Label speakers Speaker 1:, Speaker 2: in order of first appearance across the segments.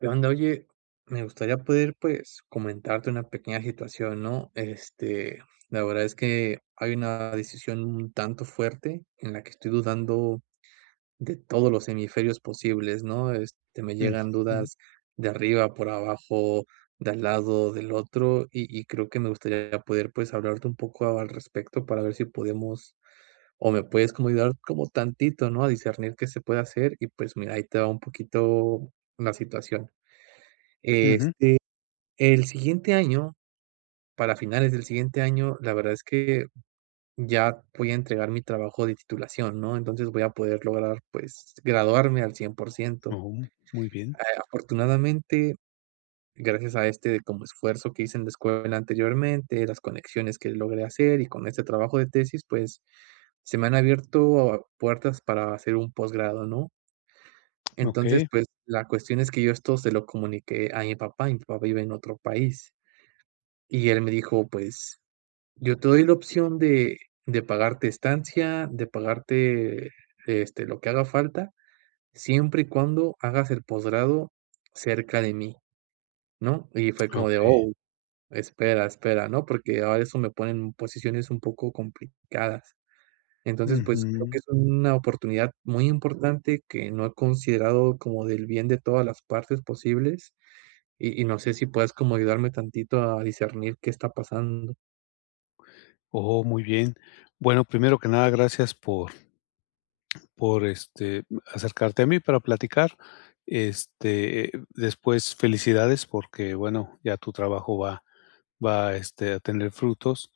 Speaker 1: ¿Qué onda? Oye, me gustaría poder, pues, comentarte una pequeña situación, ¿no? Este, la verdad es que hay una decisión un tanto fuerte en la que estoy dudando de todos los hemisferios posibles, ¿no? Este, me llegan
Speaker 2: Ujú.
Speaker 1: dudas de arriba, por abajo, de al lado, del otro y y creo que me gustaría poder, pues, hablarte un poco al respecto para ver si podemos, o me puedes como ayudar como tantito, ¿no?, a discernir que se puede hacer y, pues, mira, ahí te va un poquito la situación.
Speaker 2: Ujú.
Speaker 1: Este, el siguiente año, para finales del siguiente año, la verdad es que ya voy a entregar mi trabajo de titulación, ¿no? Entonces, voy a poder lograr, pues, graduarme al cien por ciento,
Speaker 2: Oh, muy bien.
Speaker 1: eh, afortunadamente, gracias a este como esfuerzo que hice en la escuela anteriormente, las conexiones que logré hacer, y con este trabajo de tesis, pues, se me han abierto puertas para hacer un posgrado, ¿no? Entonces,
Speaker 2: Okey.
Speaker 1: pues, la cuestión es que yo esto se lo comuniqué a mi papá, y mi papá vive en otro país. Y él me dijo: "Pues, yo te doy la opción de de pagarte estancia, de pagarte, este, lo que haga falta, siempre y cuando hagas el posgrado cerca de mí", ¿no? Y fue como de,
Speaker 2: Okey.
Speaker 1: oh, espera, espera, ¿no?, porque ahora eso me ponen posiciones un poco complicadas. Entonces, pues, creo
Speaker 2: Ujú.
Speaker 1: que es una oportunidad muy importante que no he considerado como del bien de todas las partes posibles, y y no sé si puedas como ayudarme tantito a discernir qué está pasando.
Speaker 2: Oh, muy bien. Bueno, primero que nada, gracias por por, este, b acercarte a mí para platicar, este, eh, después felicidades porque bueno, ya tu trabajo va va, este, a tener frutos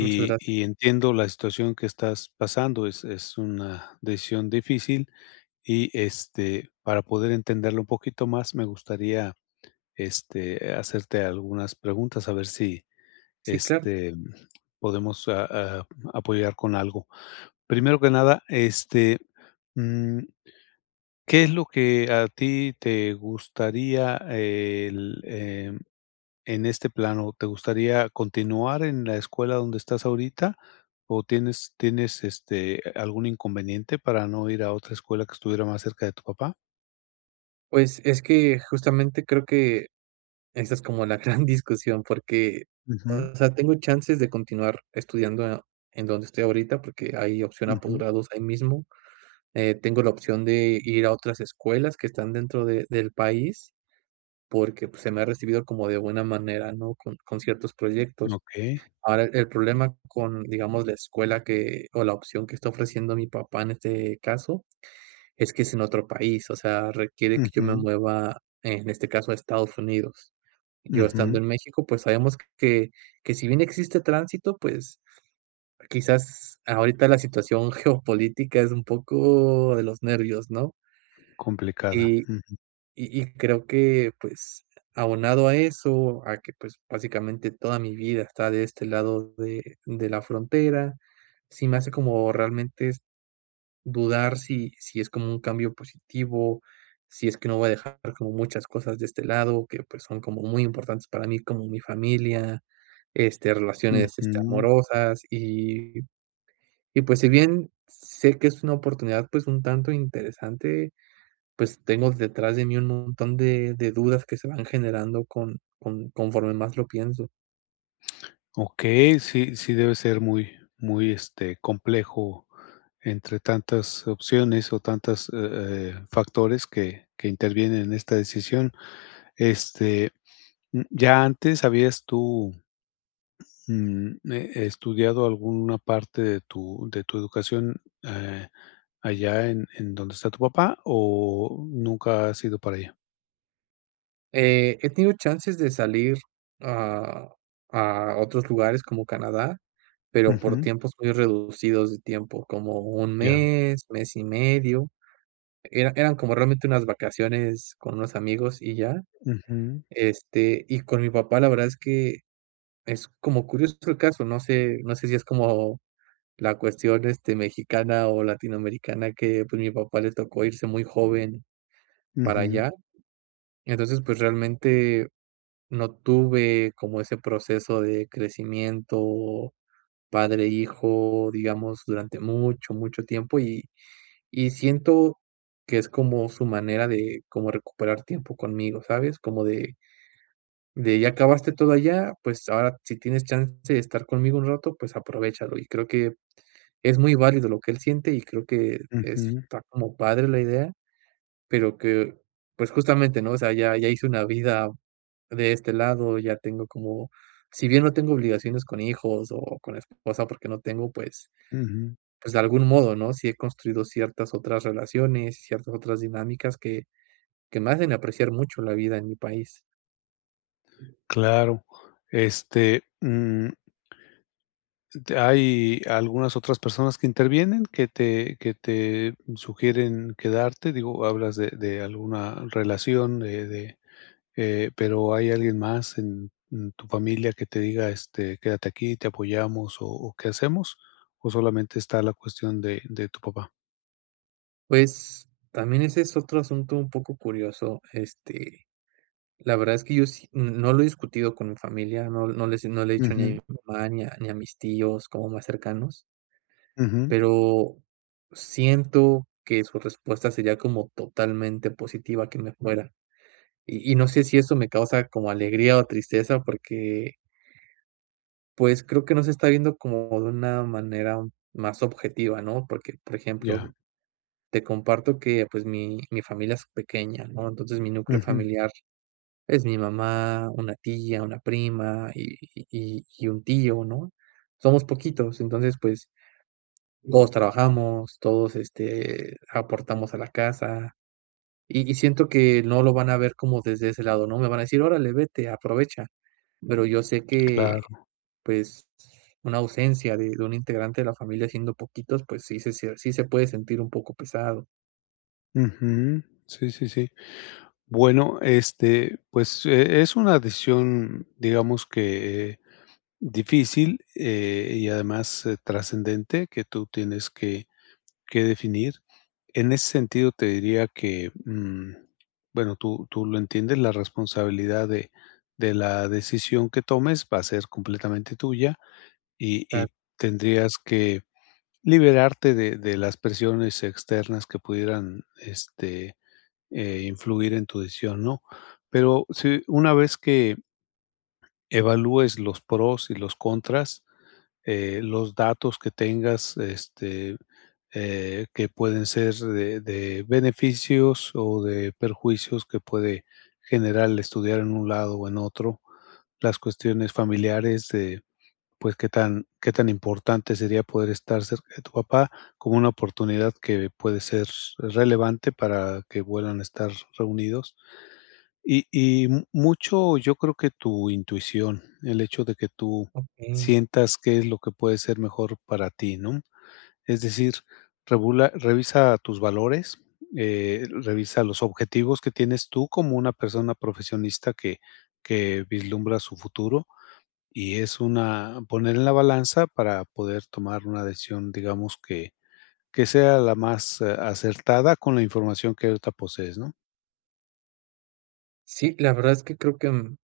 Speaker 1: Muchas gracias.
Speaker 2: y entiendo la situación que estás pasando, es es una decisión difícil y este, para poder entenderlo un poquito más, me gustaría, este, hacerte algunas preguntas a ver si,
Speaker 1: Sí, claro.
Speaker 2: este, podemos a a mm, apoyar con algo. Primero que nada, este, mm, ¿qué es lo que a ti te gustaría el, em, en este plano, te gustaría continuar en la escuela donde estás ahorita o tienes tienes, este, algún inconveniente para no ir a otra escuela que estuviera más cerca de tu papá?
Speaker 1: Pues, es que justamente creo que esa es como la gran discusión porque,
Speaker 2: Ujú.
Speaker 1: o sea, tengo chances de continuar estudiando en donde estoy ahorita porque hay opción a
Speaker 2: Ujú.
Speaker 1: posgrados ahí mismo, eh, tengo la opción de ir a otras escuelas que están dentro de del país porque, pues, se me ha recibido como de buena manera, ¿no?, con con ciertos proyectos.
Speaker 2: Okey.
Speaker 1: Ahora, el problema con, digamos, la escuela que o la opción que está ofreciendo mi papá en este caso es que es en otro país, o sea, requiere que yo me
Speaker 2: Ujú.
Speaker 1: mueva, en este caso, a Estados Unidos. Yo estando
Speaker 2: Ujú.
Speaker 1: en México, pues, sabemos que que, si bien existe tránsito, pues, quizás ahorita la situación geopolítica es un poco de los nervios, ¿no?
Speaker 2: Complicada,
Speaker 1: y
Speaker 2: ujú.
Speaker 1: y y creo que, pues, abonado a eso, a que, pues, básicamente toda mi vida está de este lado de de la frontera, sí me hace como realmente s dudar si si es como un cambio positivo, si es que no voy a dejar como muchas cosas de este lado que, pues, son como muy importantes para mí, como mi familia, este, relaciones, este,
Speaker 2: Ujú.
Speaker 1: amorosas y y, pues, si bien sé que es una oportunidad, pues, un tanto interesante, pues, tengo detrás de mí un montón de de dudas que se me van generando con con conforme más lo pienso.
Speaker 2: Okey, sí, sí, debe ser muy, muy, este, complejo entre tantas opciones o tantas, eh eh, factores que que intervienen en esta decisión. Este, mm, ¿ya antes habías tú, ujú, eh, estudiado alguna parte de tu de tu educación, eh, allá en en donde está tu papá, o nunca has ido para allá?
Speaker 1: Eh, he tenido chances de salir a a otros lugares como Canadá, pero, por
Speaker 2: Ujú.
Speaker 1: tiempos muy reducidos de tiempo, como 1
Speaker 2: Ya.
Speaker 1: mes, mes y medio, era eran como realmente unas vacaciones con unos amigos y ya.
Speaker 2: Ujú.
Speaker 1: Este, y con mi papá, la verdad es que es como curioso el caso. No sé, no sé si es como la cuestión, este, mexicana o latinoamericana que, pues, mi papá le tocó irse muy joven para
Speaker 2: Ujú.
Speaker 1: allá. Entonces, pues, realmente, no tuve como ese proceso de crecimiento, padre e hijo, digamos, durante mucho, mucho tiempo, y y siento que es como su manera de, como recuperar tiempo conmigo, ¿sabes?, como de de, ya acabaste todo allá, pues ahora, si tienes chance de estar conmigo un rato, pues, aprovéchalo, y creo que es muy válido lo que él siente y creo que
Speaker 2: Ujú.
Speaker 1: está como padre la idea, pero que, pues, justamente, ¿no?, o sea, ya ya hice una vida de este lado. Ya tengo como, si bien no tengo obligaciones con hijos o con esposa, porque no tengo, pues,
Speaker 2: Ujú.
Speaker 1: pues de algún modo, ¿no?, sí he construido ciertas otras relaciones y ciertas otras dinámicas que que me hacen apreciar mucho la vida en mi país.
Speaker 2: Claro, este, mm. ¿Hay algunas otras personas que intervienen, que te que te sugieren quedarte?, digo, hablas de de alguna relación de de eh, pero, hay alguien más en en tu familia que te diga: "Este, quédate aquí, te apoyamos, ¿o qué hacemos?" ¿O solamente está la cuestión de de tu papá?
Speaker 1: Pues, también ese es otro asunto un poco curioso, este, la verdad es que yo sí n no lo he discutido con mi familia, no no le no le he dicho ni a
Speaker 2: Ujú.
Speaker 1: mi mamá, ni a ni a mis tíos como más cercanos.
Speaker 2: Ujú.
Speaker 1: Pero, siento que su respuesta sería como totalmente positiva que me fuera, y y no sé, si eso me causa como alegría o tristeza porque pues, creo que no se está viendo como de una manera más objetiva, ¿no?, porque, por
Speaker 2: Ya.
Speaker 1: ejemplo, te comparto que, pues, mi mi familia es pequeña, ¿no?, entonces, mi núcleo
Speaker 2: Ujú.
Speaker 1: familiar es mi mamá, una tía, una prima y y y y un tío, ¿no?, somos poquitos, entonces, pues, todos trabajamos, todos, este, aportamos a la casa, y y siento que no lo van a ver como desde ese lado, ¿no?, me van a decir: "Órale, vete, aprovecha", pero, yo sé que,
Speaker 2: Claro.
Speaker 1: pues, una ausencia de de un integrante de la familia, siendo poquitos, pues, sí, se sí, se puede sentir un poco pesado.
Speaker 2: Ujú. Sí, sí, sí. Bueno, este, pues, e es una decisión, digamos que difícil, eh, y además trascendente, que tú tienes que que definir, en ese sentido te diría que, mm, bueno, tú tú lo entiendes, la responsabilidad de de la decisión que tomes va a ser completamente tuya, y
Speaker 1: Ta
Speaker 2: y tendrías que liberarte de de las presiones externas que pudieran, este, eh, influir en tu decisión, ¿no?, pero, sí una vez que, evalúes los pros y los contras, eh, los datos que tengas, este, eh, que pueden ser de de beneficios, o de perjuicios que puede generar estudiar en un lado o en otro, las cuestiones familiares de, pues, que tan que tan importante sería poder estar cerca de tu papá, como una oportunidad que puede ser relevante para que vuelvan a estar reunidos. Y y m mucho, yo creo que tu intuición, el hecho de que tú
Speaker 1: Okey.
Speaker 2: sientas qué es lo que puede ser mejor para ti, ¿no?, es decir, regula revisa tus valores, eh, revisa los objetivos que tienes tú como una persona profesionista que que vislumbra su futuro, y es una poner en la balanza para poder tomar una decisión digamos, que que sea la más, eh, acertada con la información que ahorita posees, ¿no?
Speaker 1: Sí, la verdad es que creo que, mm,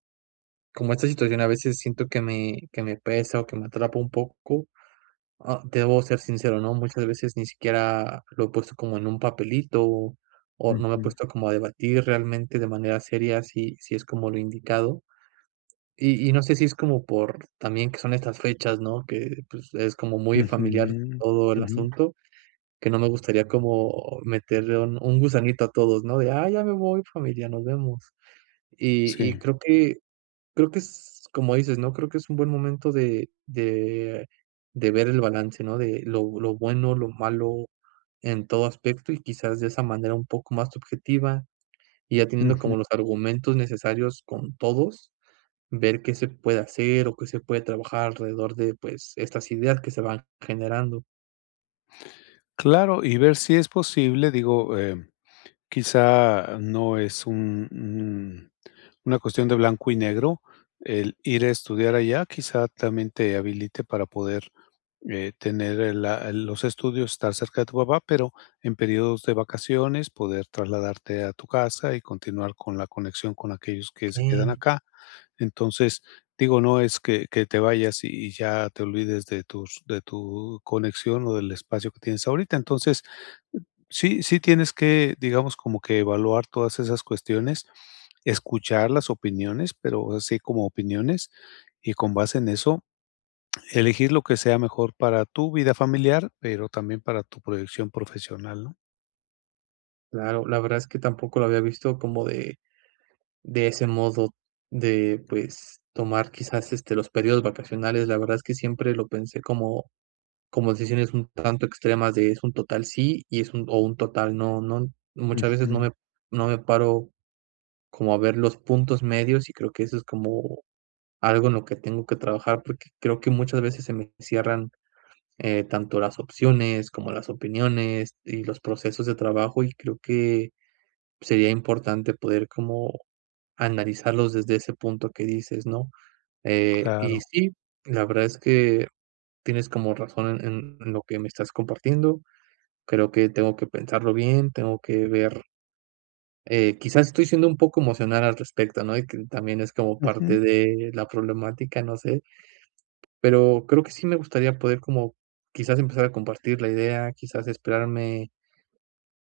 Speaker 1: como esta situación a veces siento que me que me pesa o que me atrapa un poco, ah, debo ser sincero, ¿no?, muchas veces ni siquiera lo he puesto como en un papelito, o no me he
Speaker 2: Ujú.
Speaker 1: puesto como a debatir realmente de manera seria si si es como lo indicado, y y no sé si es como por también que son estas fechas, ¿no?, que pues, es como muy familiar
Speaker 2: Ujú,
Speaker 1: todo el
Speaker 2: ujú.
Speaker 1: asunto que no me gustaría como meterle un un gusanito a todos, ¿no?, de, ah, ya me voy familia, nos vemos y y
Speaker 2: Sí.
Speaker 1: creo que creo que es como dices, ¿no?, creo que es un buen momento de de de ver el balance, ¿no?, de lo lo bueno, lo malo en todo aspecto y quizás de esa manera un poco más subjetiva, y ya teniendo
Speaker 2: Ujú.
Speaker 1: como los argumentos necesarios con todos, ver qué se puede hacer o qué se puede trabajar alrededor de, pues, estas ideas que se van generando.
Speaker 2: Claro, y ver si es posible, digo, eh, quizá no es un un una cuestión de blanco y negro, el ir a estudiar allá, quizá también te habilite para poder, eh, tener el la el los estudios, estar cerca de tu papá, pero en períodos de vacaciones poder trasladarte a tu casa y continuar con la conexión con aquellos que se quedan
Speaker 1: Okey.
Speaker 2: acá, entonces, digo, no es que que te vayas y y ya te olvides de tus de tu conexión o del espacio que tienes ahorita, entonces, sí sí, tienes que digamos como que evaluar todas esas cuestiones, escuchar las opiniones, pero así como opiniones, y con base en eso, elegir lo que sea mejor para tu vida familiar, pero también para tu proyección profesional, ¿no?
Speaker 1: Claro. La verdad es que tampoco lo había visto como de de ese modo de, pues, tomar quizás, este, los periodos vacacionales, la verdad es que siempre lo pensé como como decisiones un tanto extremas de es un total sí y es un o un total no, ¿no? Muchas veces no
Speaker 2: Ujú.
Speaker 1: me no me paro como a ver los puntos medios, y creo que eso es como algo en lo que tengo que trabajar, porque creo que muchas veces se me cierran, eh, tanto las opciones, como las opiniones, y los procesos de trabajo, y creo que sería importante poder como analizarlos desde ese punto que dices, ¿no?, eh,
Speaker 2: Claro.
Speaker 1: y sí, la verdad es que tienes como razón en en lo que me estás compartiendo. Creo que tengo que pensarlo bien. Tengo que ver eh, quizás estoy siendo un poco emocional al respecto, ¿no? Y que también es como
Speaker 2: Ujú.
Speaker 1: parte de la problemática, no sé. Pero creo que sí me gustaría poder como quizás empezar a compartir la idea, quizás esperarme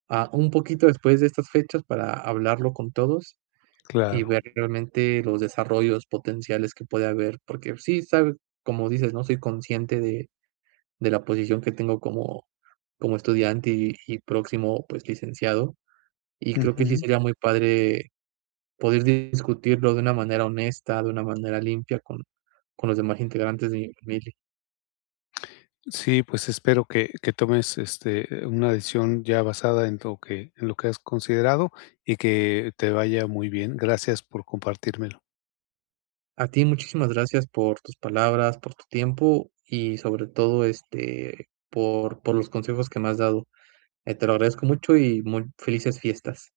Speaker 1: a un poquito después de estas fechas para hablarlo con todos, y
Speaker 2: Claro.
Speaker 1: ver realmente los desarrollos potenciales que puede haber, porque sí sabes, como dices, ¿no?, soy consciente de de la posición que tengo como como estudiante, y y próximo, pues, licenciado, y creo que sí
Speaker 2: Ujú.
Speaker 1: sería muy padre poder discutirlo de una manera honesta, de una manera limpia con con los demás integrantes de mi familia.
Speaker 2: Sí, pues espero que que tomes, este, una decisión ya basada en lo que en lo que has considerado, y que te vaya muy bien. Gracias por compartírmelo.
Speaker 1: A ti. Muchísimas gracias por tus palabras, por tu tiempo y sobre todo, este, por por los consejos que me has dado, eh, te lo agradezco mucho y muy felices fiestas.